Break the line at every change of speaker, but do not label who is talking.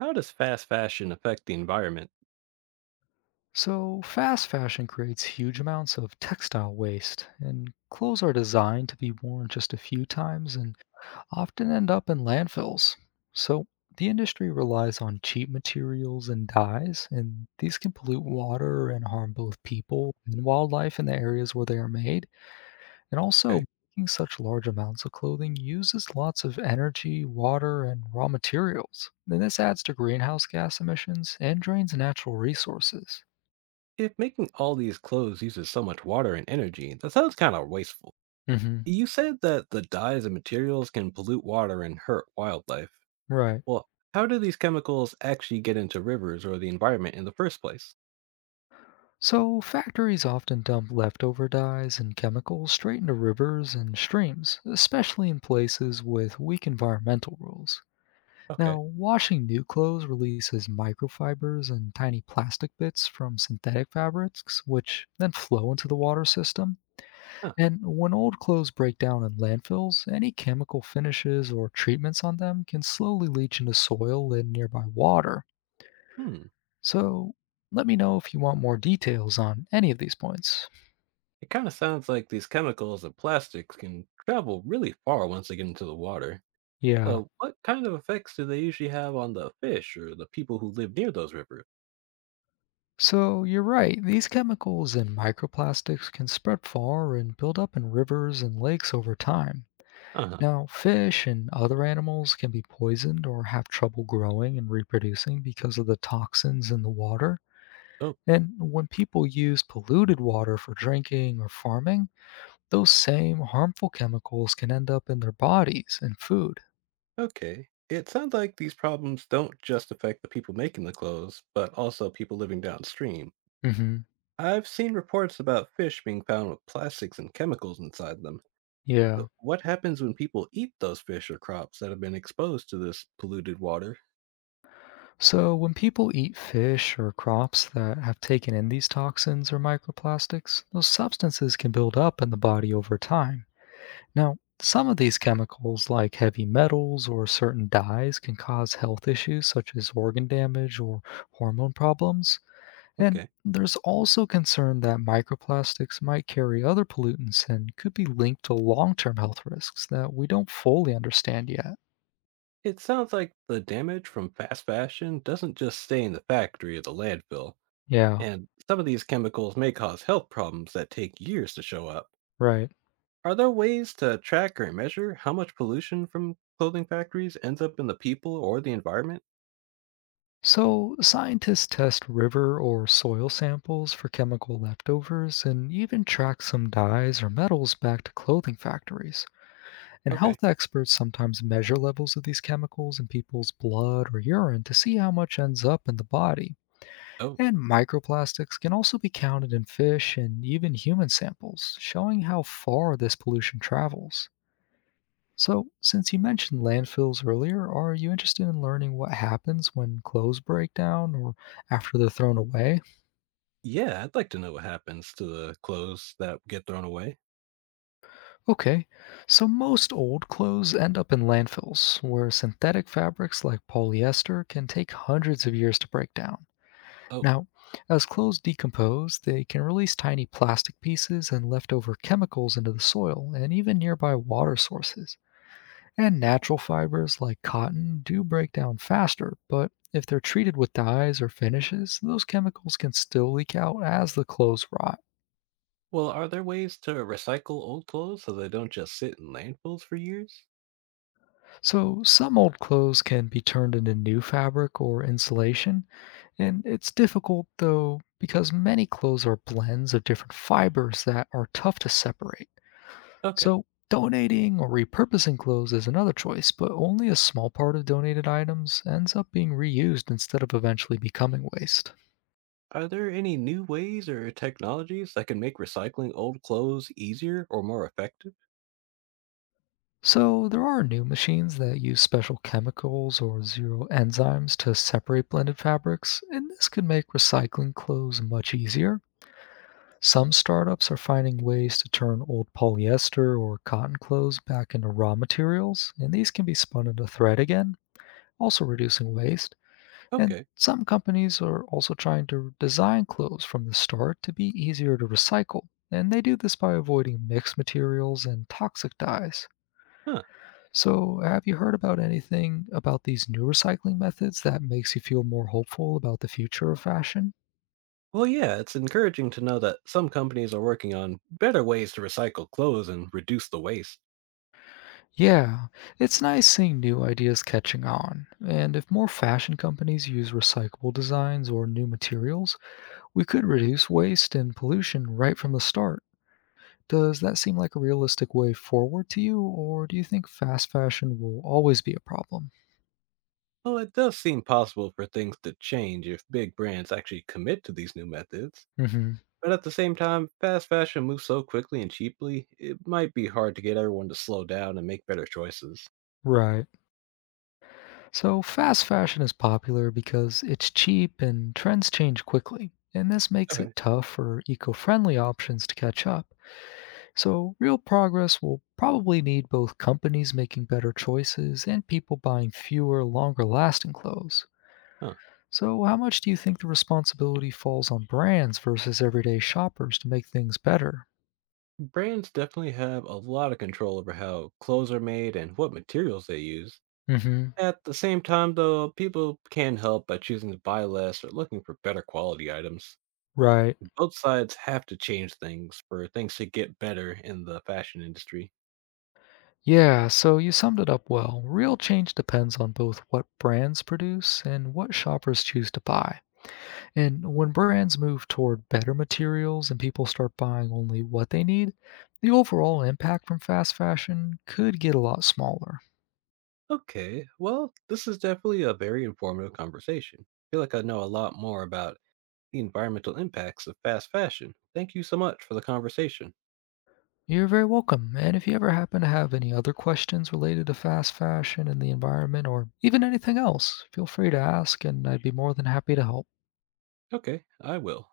How does fast fashion affect the environment?
So, fast fashion creates huge amounts of textile waste, and clothes are designed to be worn just a few times and often end up in landfills. So, the industry relies on cheap materials and dyes, and these can pollute water and harm both people and wildlife in the areas where they are made. And
Okay.
also, making such large amounts of clothing uses lots of energy, water, and raw materials. Then this adds to greenhouse gas emissions and drains natural resources.
If making all these clothes uses so much water and energy, that sounds kind of wasteful.
Mhm.
You said that the dyes and materials can pollute water and hurt wildlife.
Right.
Well, how do these chemicals actually get into rivers or the environment in the first place?
So factories often dump leftover dyes and chemicals straight into rivers and streams, especially in places with weak environmental rules.
Okay.
Now, washing new clothes releases microfibers and tiny plastic bits from synthetic fabrics, which then flow into the water system.
Huh.
And when old clothes break down in landfills, any chemical finishes or treatments on them can slowly leach into soil and nearby water.
Hmm.
So let me know if you want more details on any of these points.
It kind of sounds like these chemicals and plastics can travel really far once they get into the water.
Yeah.
What kind of effects do they usually have on the fish or the people who live near those rivers?
So you're right, these chemicals and microplastics can spread far and build up in rivers and lakes over time.
Uh
Now, fish and other animals can be poisoned or have trouble growing and reproducing because of the toxins in the water.
huh.
And when people use polluted water for drinking or farming, those same harmful chemicals can end up in their bodies and food.
Okay. It sounds like these problems don't just affect the people making the clothes, but also people living downstream.
Hmm.
I've seen reports about fish being found with plastics and chemicals inside them.
Yeah.
What happens when people eat those fish or crops that have been exposed to this polluted water?
So, when people eat fish or crops that have taken in these toxins or microplastics, those substances can build up in the body over time. Now, some of these chemicals, like heavy metals or certain dyes, can cause health issues such as organ damage or hormone problems. And
Okay.
there's also concern that microplastics might carry other pollutants and could be linked to long term health risks that we don't fully understand yet.
It sounds like the damage from fast fashion doesn't just stay in the factory or the landfill,
Yeah,
and some of these chemicals may cause health problems that take years to show up.
right.
Are there ways to track or measure how much pollution from clothing factories ends up in the people or the environment?
So, scientists test river or soil samples for chemical leftovers and even track some dyes or metals back to clothing factories. And
Okay.
health experts sometimes measure levels of these chemicals in people's blood or urine to see how much ends up in the body.
Oh,
And microplastics can also be counted in fish and even human samples, showing how far this pollution travels. So, since you mentioned landfills earlier, are you interested in learning what happens when clothes break down or after they're thrown away?
yeah, I'd like to know what happens to the clothes that get thrown away.
Okay, so most old clothes end up in landfills, where synthetic fabrics like polyester can take hundreds of years to break down.
Oh,
Now, as clothes decompose, they can release tiny plastic pieces and leftover chemicals into the soil and even nearby water sources. And natural fibers like cotton do break down faster, but if they're treated with dyes or finishes, those chemicals can still leak out as the clothes rot.
well, are there ways to recycle old clothes so they don't just sit in landfills for years?
So, some old clothes can be turned into new fabric or insulation, and it's difficult though because many clothes are blends of different fibers that are tough to separate.
Okay.
So, donating or repurposing clothes is another choice, but only a small part of donated items ends up being reused instead of eventually becoming waste.
Are there any new ways or technologies that can make recycling old clothes easier or more effective?
So, there are new machines that use special chemicals or zero enzymes to separate blended fabrics, and this can make recycling clothes much easier. Some startups are finding ways to turn old polyester or cotton clothes back into raw materials, and these can be spun into thread again, also reducing waste. And
Okay.
some companies are also trying to design clothes from the start to be easier to recycle, and they do this by avoiding mixed materials and toxic dyes.
Huh.
So, have you heard about anything about these new recycling methods that makes you feel more hopeful about the future of fashion?
Well, yeah, it's encouraging to know that some companies are working on better ways to recycle clothes and reduce the waste.
Yeah, it's nice seeing new ideas catching on. And if more fashion companies use recyclable designs or new materials, we could reduce waste and pollution right from the start. Does that seem like a realistic way forward to you, or do you think fast fashion will always be a problem?
Well, it does seem possible for things to change if big brands actually commit to these new methods.
Hmm.
But at the same time, fast fashion moves so quickly and cheaply, it might be hard to get everyone to slow down and make better choices.
Right. So, fast fashion is popular because it's cheap and trends change quickly, and this makes it
Okay.
tough for eco friendly options to catch up. So, real progress will probably need both companies making better choices and people buying fewer, longer lasting clothes.
Huh.
So, how much do you think the responsibility falls on brands versus everyday shoppers to make things better?
Brands definitely have a lot of control over how clothes are made and what materials they use.
Hmm.
At the same time, though, people can help by choosing to buy less or looking for better quality items.
Right.
Both sides have to change things for things to get better in the fashion industry.
Yeah, so you summed it up well. Real change depends on both what brands produce and what shoppers choose to buy. And when brands move toward better materials and people start buying only what they need, the overall impact from fast fashion could get a lot smaller.
Okay, well, this is definitely a very informative conversation. I feel like I know a lot more about the environmental impacts of fast fashion. Thank you so much for the conversation.
You're very welcome. And if you ever happen to have any other questions related to fast fashion and the environment or even anything else, feel free to ask and I'd be more than happy to help.
Okay, I will.